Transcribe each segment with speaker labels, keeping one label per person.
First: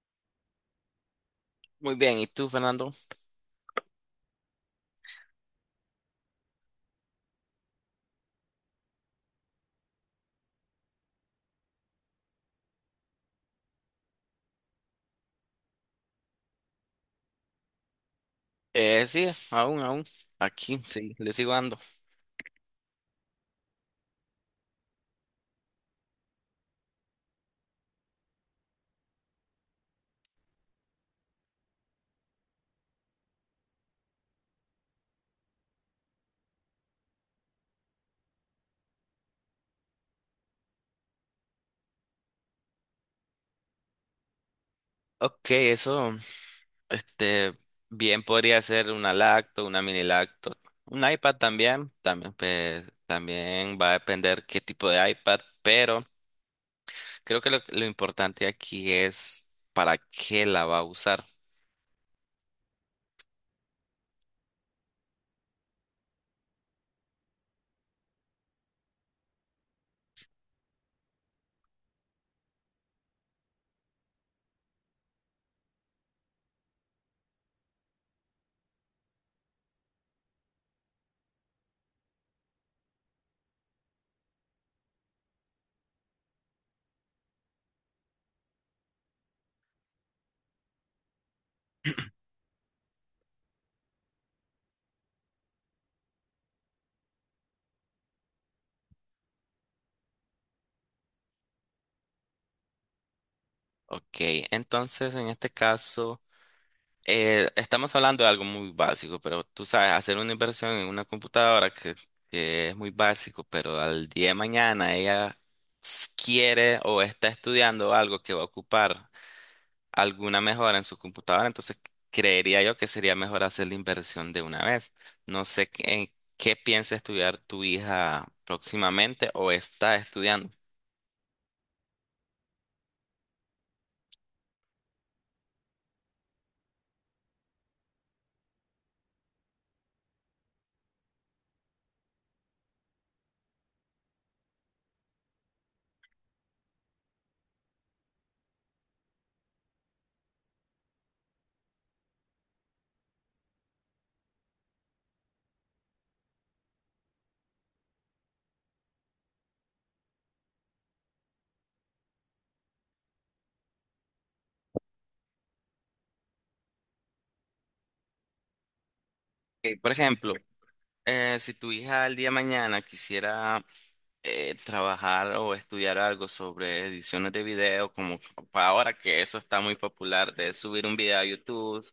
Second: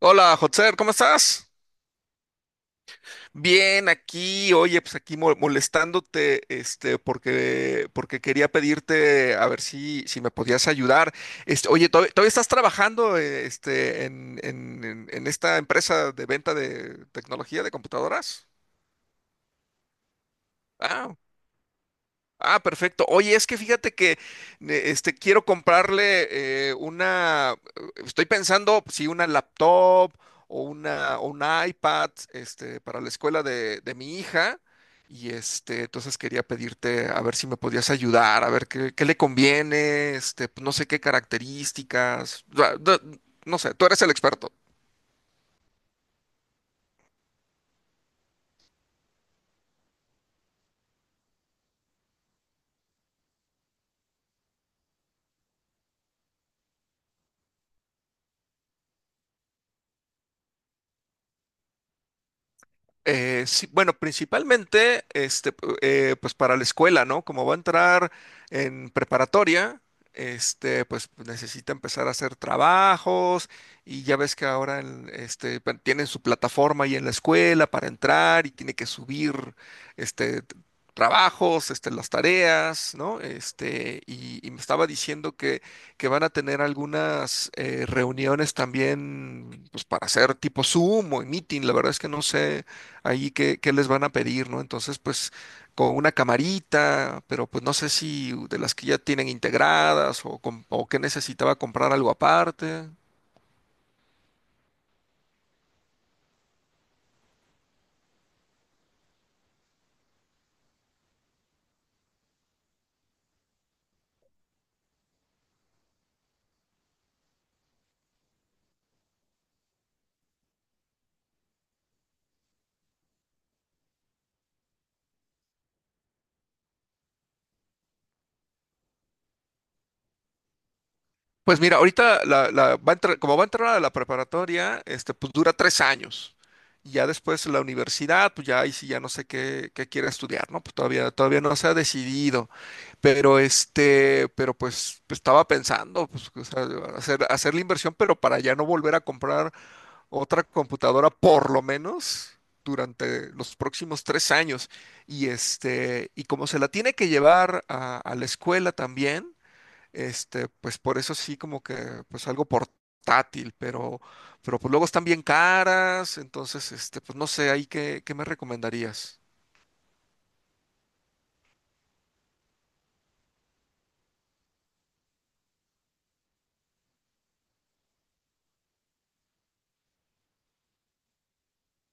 Speaker 1: Hola, Hotzer, ¿cómo estás?
Speaker 2: Muy bien, ¿y tú, Fernando?
Speaker 1: Bien, aquí, oye, pues aquí molestándote, porque quería pedirte a ver si me podías ayudar. Oye, ¿todavía estás trabajando, en esta empresa de venta de tecnología de computadoras?
Speaker 2: Sí, aún. Aquí, sí,
Speaker 1: Ah,
Speaker 2: le sigo dando.
Speaker 1: ah, perfecto. Oye, es que fíjate que quiero comprarle una. Estoy pensando si una laptop o una o un iPad para la escuela de mi hija. Y entonces quería pedirte a ver si me podías ayudar, a ver qué le conviene, no sé qué características. No sé, tú eres el experto.
Speaker 2: Ok, eso, este, bien podría ser una lacto, una mini lacto. Un iPad también, pues, también va a depender qué tipo de iPad, pero creo que lo importante aquí es para qué la va a usar.
Speaker 1: Sí, bueno, principalmente, pues para la escuela, ¿no? Como va a entrar en preparatoria, pues necesita empezar a hacer trabajos y ya ves que ahora, tienen su plataforma ahí en la escuela para entrar y tiene que subir, este, t- trabajos, las tareas, ¿no? Y me estaba diciendo que van a tener algunas reuniones también, pues para hacer tipo Zoom o meeting, la verdad es que no sé ahí qué, les van a pedir, ¿no? Entonces, pues con una camarita, pero pues no sé si de las que ya tienen integradas o que necesitaba comprar algo aparte.
Speaker 2: Ok, entonces en este caso. Estamos hablando de algo muy básico, pero tú sabes, hacer una inversión en una computadora que es muy básico, pero al día de mañana ella quiere o está estudiando algo que va a ocupar alguna mejora en su computadora, entonces creería yo que sería mejor hacer la inversión de una vez. No sé qué, en qué piensa estudiar tu hija próximamente o está estudiando.
Speaker 1: Pues mira, ahorita como va a entrar a la preparatoria, pues dura 3 años. Y ya después la universidad, pues ya ahí sí ya no sé qué quiere estudiar, ¿no? Pues todavía no se ha decidido. Pero pues, estaba pensando, pues, o sea, hacer la inversión, pero para ya no volver a comprar otra computadora por lo menos durante los próximos 3 años. Y como se la tiene que llevar a la escuela también, pues por eso sí como que pues algo portátil, pero pues luego están bien caras, entonces pues no sé, ahí qué me recomendarías.
Speaker 2: Por ejemplo, si tu hija al día de mañana quisiera trabajar o estudiar algo sobre ediciones de video, como para ahora que eso está muy popular, de subir un video a YouTube,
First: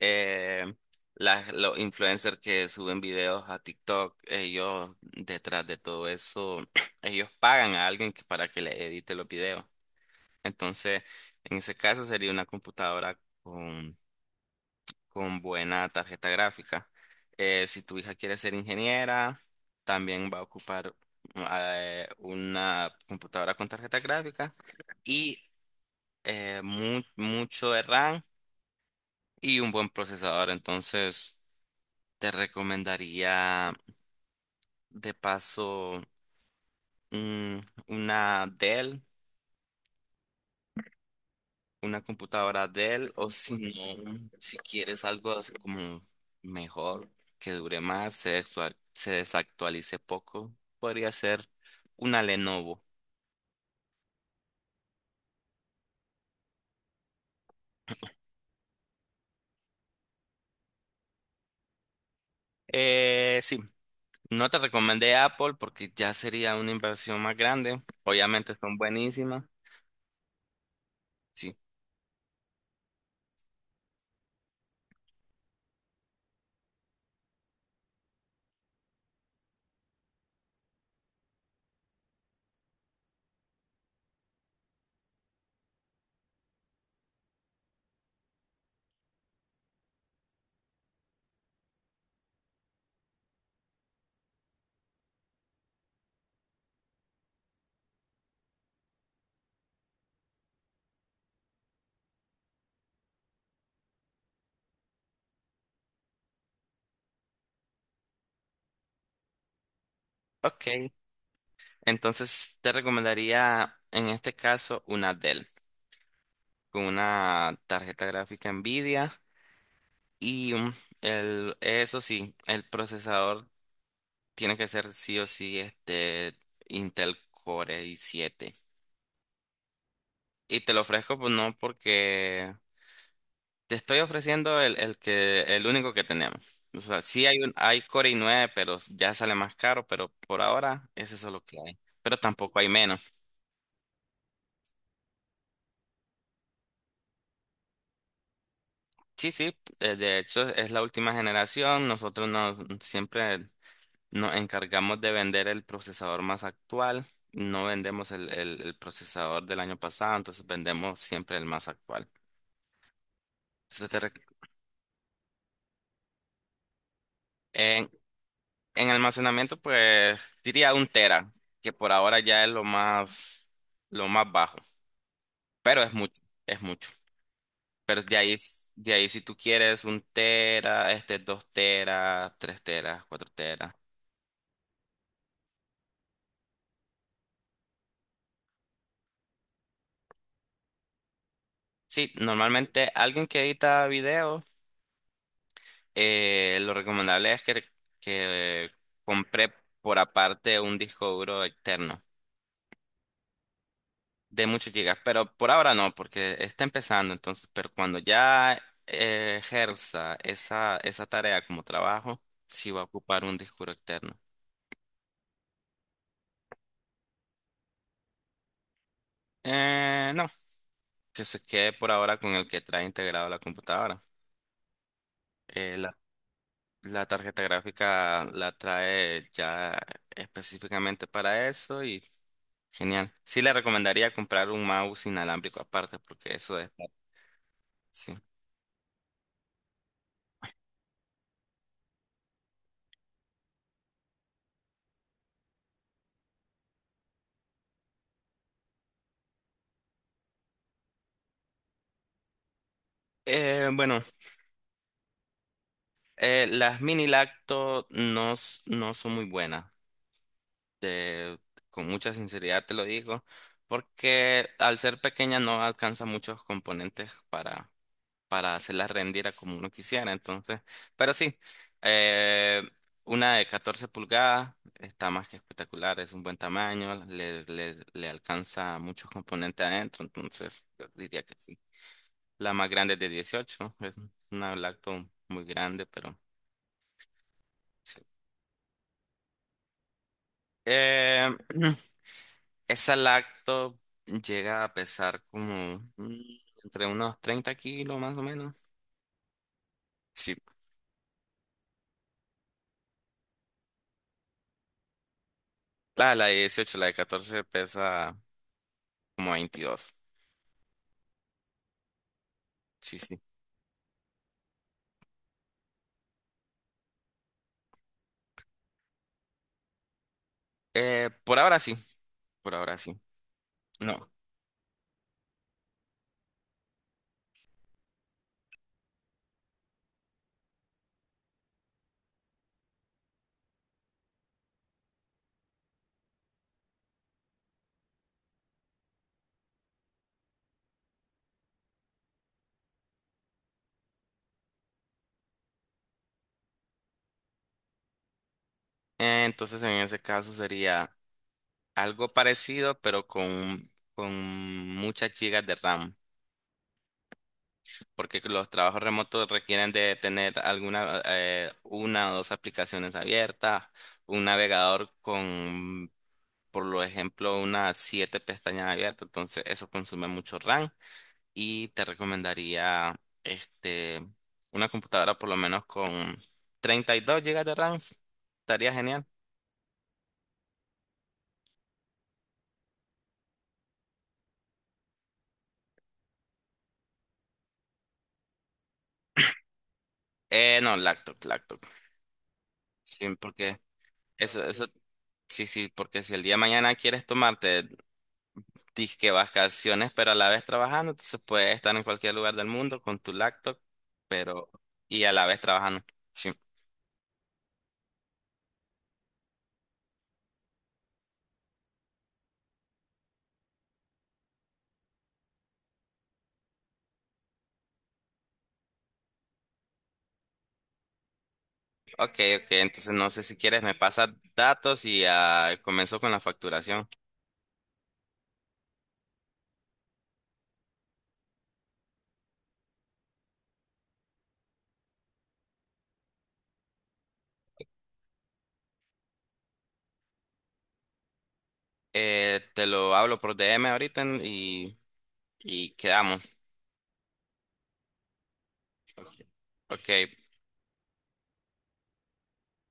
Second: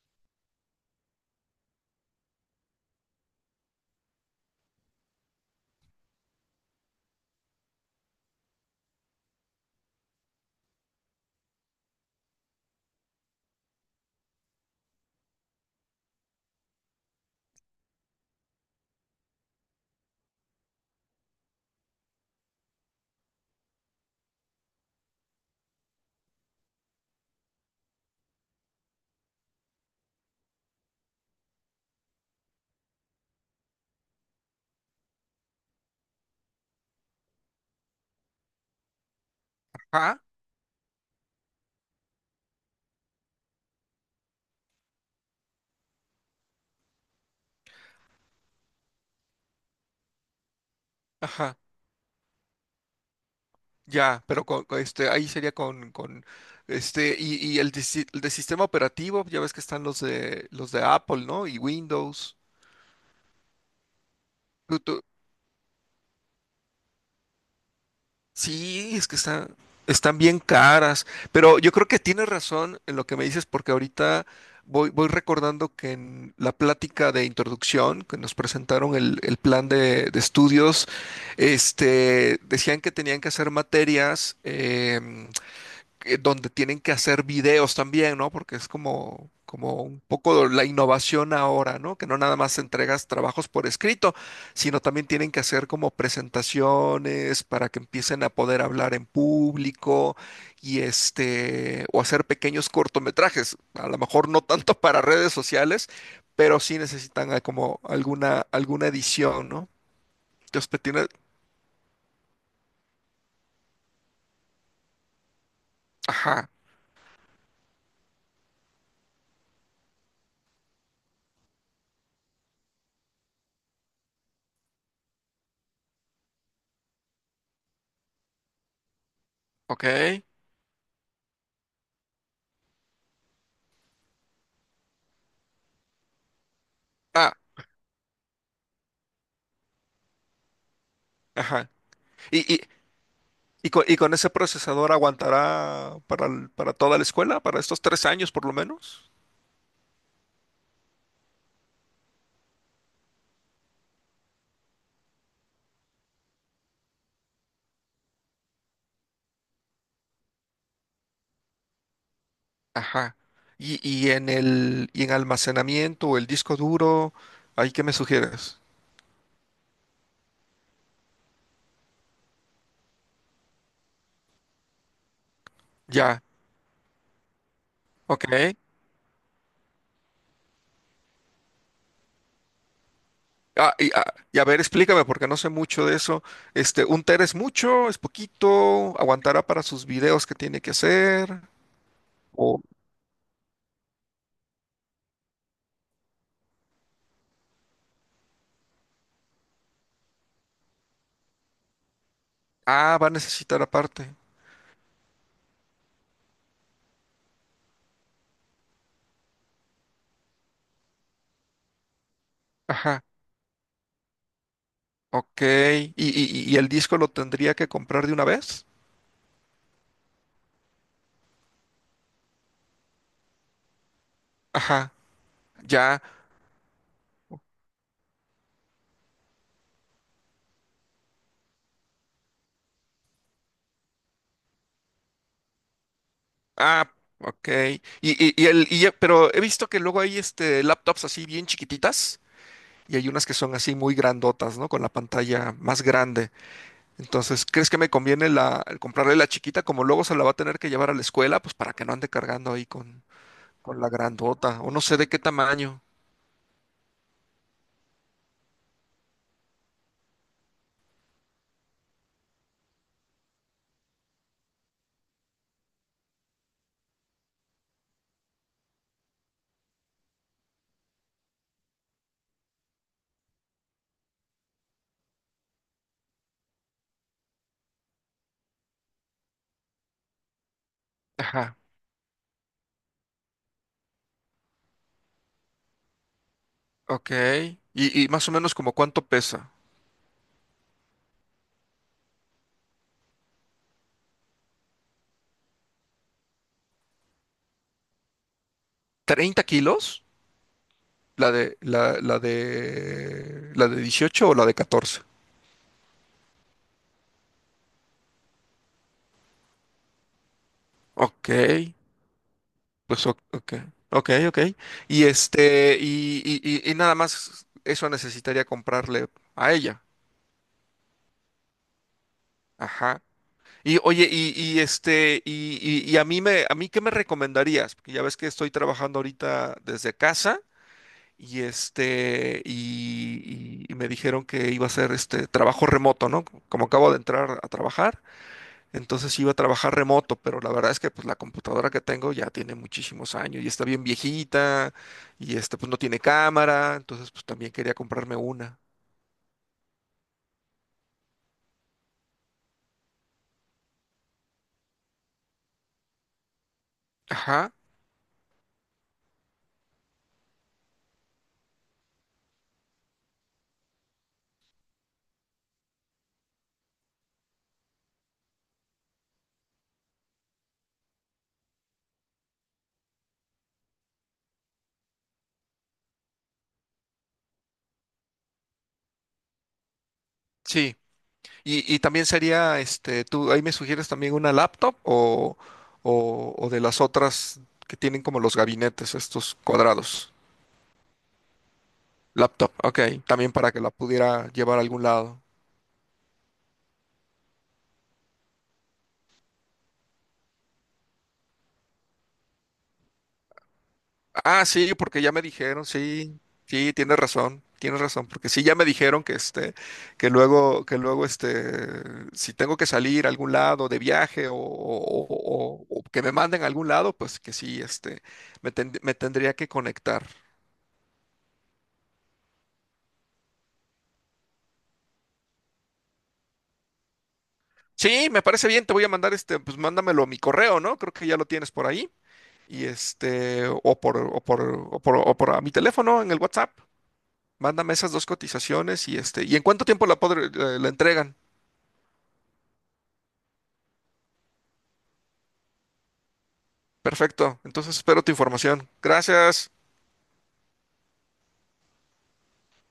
Speaker 2: eh, los influencers que suben videos a TikTok, ellos detrás de todo eso, ellos pagan a alguien para que le edite los videos. Entonces, en ese caso sería una computadora con buena tarjeta gráfica. Si tu hija quiere ser ingeniera, también va a ocupar una computadora con tarjeta gráfica y mucho de RAM y un buen procesador. Entonces, te recomendaría de paso mm, una Dell,
Speaker 1: Ajá,
Speaker 2: una computadora Dell. O si no, si quieres algo así como mejor, que dure más, se desactualice poco, podría ser
Speaker 1: ajá,
Speaker 2: una Lenovo.
Speaker 1: ya, pero con ahí sería con y el de, si- el de sistema operativo, ya ves que están los de Apple, ¿no? Y Windows.
Speaker 2: Sí, no te
Speaker 1: ¿Tú, tú-
Speaker 2: recomendé Apple porque ya sería una inversión más grande. Obviamente son
Speaker 1: Sí, es que
Speaker 2: buenísimas.
Speaker 1: están bien caras,
Speaker 2: Sí,
Speaker 1: pero yo creo que tienes razón en lo que me dices porque ahorita voy recordando que en la plática de introducción que nos presentaron el plan de estudios, decían que tenían que hacer materias, donde tienen que hacer videos también, ¿no? Porque es como un poco la innovación ahora, ¿no? Que no nada más entregas trabajos por escrito, sino también tienen que hacer como presentaciones para que empiecen a poder hablar en público y o hacer pequeños cortometrajes, a lo mejor no tanto para redes sociales, pero sí necesitan como alguna edición, ¿no?
Speaker 2: ok.
Speaker 1: Entonces, pues,
Speaker 2: Entonces te recomendaría en este caso una Dell
Speaker 1: ajá,
Speaker 2: con una tarjeta gráfica Nvidia y eso sí, el procesador tiene que ser sí o sí, este, Intel Core i7.
Speaker 1: ok.
Speaker 2: Y te lo ofrezco, pues no, porque te estoy ofreciendo el único que tenemos. O sea, sí
Speaker 1: Ah,
Speaker 2: hay hay Core i9, pero ya sale más caro, pero por ahora es eso lo que
Speaker 1: ajá.
Speaker 2: hay. Pero
Speaker 1: Y,
Speaker 2: tampoco
Speaker 1: y-
Speaker 2: hay menos.
Speaker 1: ¿y con ese procesador aguantará para toda la escuela, para estos 3 años por lo menos?
Speaker 2: Sí, sí, de hecho es la última generación. Nosotros nos, siempre nos encargamos de vender el procesador más actual. No vendemos el el procesador del año pasado, entonces vendemos siempre el más actual.
Speaker 1: Ajá. Y,
Speaker 2: Entonces
Speaker 1: y
Speaker 2: te
Speaker 1: en el y en almacenamiento o el disco duro, ¿ahí qué
Speaker 2: En,
Speaker 1: me sugieres?
Speaker 2: en almacenamiento, pues diría un tera, que por ahora ya es lo más bajo, pero es mucho,
Speaker 1: Ya,
Speaker 2: es mucho. Pero de
Speaker 1: ok.
Speaker 2: ahí, de ahí si tú quieres un tera, este, dos teras, tres teras, cuatro
Speaker 1: Ah,
Speaker 2: teras.
Speaker 1: y a ver, explícame, porque no sé mucho de eso. ¿Un tera es mucho? ¿Es poquito? ¿Aguantará para sus videos que tiene que hacer?
Speaker 2: Sí,
Speaker 1: O,
Speaker 2: normalmente alguien que edita videos, lo recomendable es que compre por aparte un disco duro externo
Speaker 1: Va a necesitar aparte.
Speaker 2: de muchos gigas, pero por ahora no, porque está empezando, entonces, pero cuando ya ejerza esa tarea como trabajo, sí va a
Speaker 1: Ajá,
Speaker 2: ocupar un disco duro externo.
Speaker 1: ok. ¿Y el disco lo tendría que comprar de una vez?
Speaker 2: No, que se quede por ahora con el que trae integrado la computadora.
Speaker 1: Ajá,
Speaker 2: Eh, la,
Speaker 1: ya.
Speaker 2: la tarjeta gráfica la trae ya específicamente para eso y genial. Sí le recomendaría comprar un mouse inalámbrico aparte, porque eso es...
Speaker 1: Ah, ok.
Speaker 2: sí.
Speaker 1: Pero he visto que luego hay laptops así bien chiquititas y hay unas que son así muy grandotas, ¿no? Con la pantalla más grande. Entonces, ¿crees que me conviene el comprarle la chiquita como luego se la va a tener que llevar a la escuela? Pues para que no ande cargando ahí con, con la
Speaker 2: Bueno.
Speaker 1: grandota o no sé de qué tamaño.
Speaker 2: Las mini lacto no, no son muy buenas, te- con mucha sinceridad te lo digo, porque al ser pequeña no alcanza muchos componentes para hacerlas rendir a como uno quisiera, entonces, pero sí, eh, una de 14 pulgadas está más que espectacular, es un buen tamaño, le alcanza muchos componentes adentro, entonces yo diría que
Speaker 1: Ajá,
Speaker 2: sí. La más grande es de 18, es una lacto muy grande, pero...
Speaker 1: ok.
Speaker 2: sí.
Speaker 1: Y más o menos como cuánto pesa.
Speaker 2: Eh, Esa lacto llega a pesar como entre unos 30 kilos más o menos.
Speaker 1: ¿30 kilos?
Speaker 2: Sí,
Speaker 1: ¿La de 18 o la de 14?
Speaker 2: la de 18, la de 14 pesa como 22.
Speaker 1: Ok.
Speaker 2: Sí,
Speaker 1: Pues
Speaker 2: sí.
Speaker 1: ok, ok, ok. Y este, y, y, y nada más eso necesitaría comprarle a ella.
Speaker 2: Por ahora sí, por ahora sí.
Speaker 1: Ajá. Y oye,
Speaker 2: No.
Speaker 1: a mí qué me recomendarías? Porque ya ves que estoy trabajando ahorita desde casa, y me dijeron que iba a ser este trabajo remoto, ¿no? Como acabo de entrar a trabajar. Entonces iba a trabajar remoto, pero la verdad es que pues la computadora que tengo ya tiene muchísimos años y está bien viejita y pues no tiene cámara, entonces pues también quería comprarme una.
Speaker 2: Entonces en ese caso sería algo parecido, pero con muchas gigas de RAM,
Speaker 1: Ajá,
Speaker 2: porque los trabajos remotos requieren de tener alguna, una o dos aplicaciones abiertas, un navegador con por lo ejemplo, unas siete pestañas abiertas, entonces eso consume mucho RAM y te recomendaría este, una computadora por lo menos con 32 gigas de RAM, estaría genial.
Speaker 1: sí. Y también sería, tú ahí me sugieres también una laptop o de las otras que tienen como los gabinetes, estos cuadrados.
Speaker 2: No, laptop, laptop.
Speaker 1: Laptop, ok,
Speaker 2: Sí,
Speaker 1: también para
Speaker 2: porque
Speaker 1: que la pudiera llevar a
Speaker 2: eso,
Speaker 1: algún lado.
Speaker 2: sí, sí, porque si el día de mañana quieres tomarte disque vacaciones, pero a la vez trabajando, entonces puedes estar en cualquier lugar del mundo con tu laptop,
Speaker 1: Ah,
Speaker 2: pero
Speaker 1: sí, porque
Speaker 2: y a
Speaker 1: ya me
Speaker 2: la vez
Speaker 1: dijeron,
Speaker 2: trabajando.
Speaker 1: sí,
Speaker 2: Sí.
Speaker 1: sí, tienes razón, porque sí, ya me dijeron que que luego si tengo que salir a algún lado de viaje o que me manden a algún lado, pues que sí, me tendría que conectar.
Speaker 2: Ok, ok, entonces no sé si quieres me pasas datos y ah, comenzó con la facturación.
Speaker 1: Sí, me parece bien, te voy a mandar pues mándamelo a mi correo, ¿no? Creo que ya lo tienes por ahí. Y este, o por, o por, o por a mi teléfono en el WhatsApp. Mándame esas dos cotizaciones y ¿y en cuánto tiempo la, podré- la la entregan?
Speaker 2: Te lo hablo por DM ahorita y quedamos.
Speaker 1: Perfecto. Entonces espero tu información. Gracias.
Speaker 2: Ok,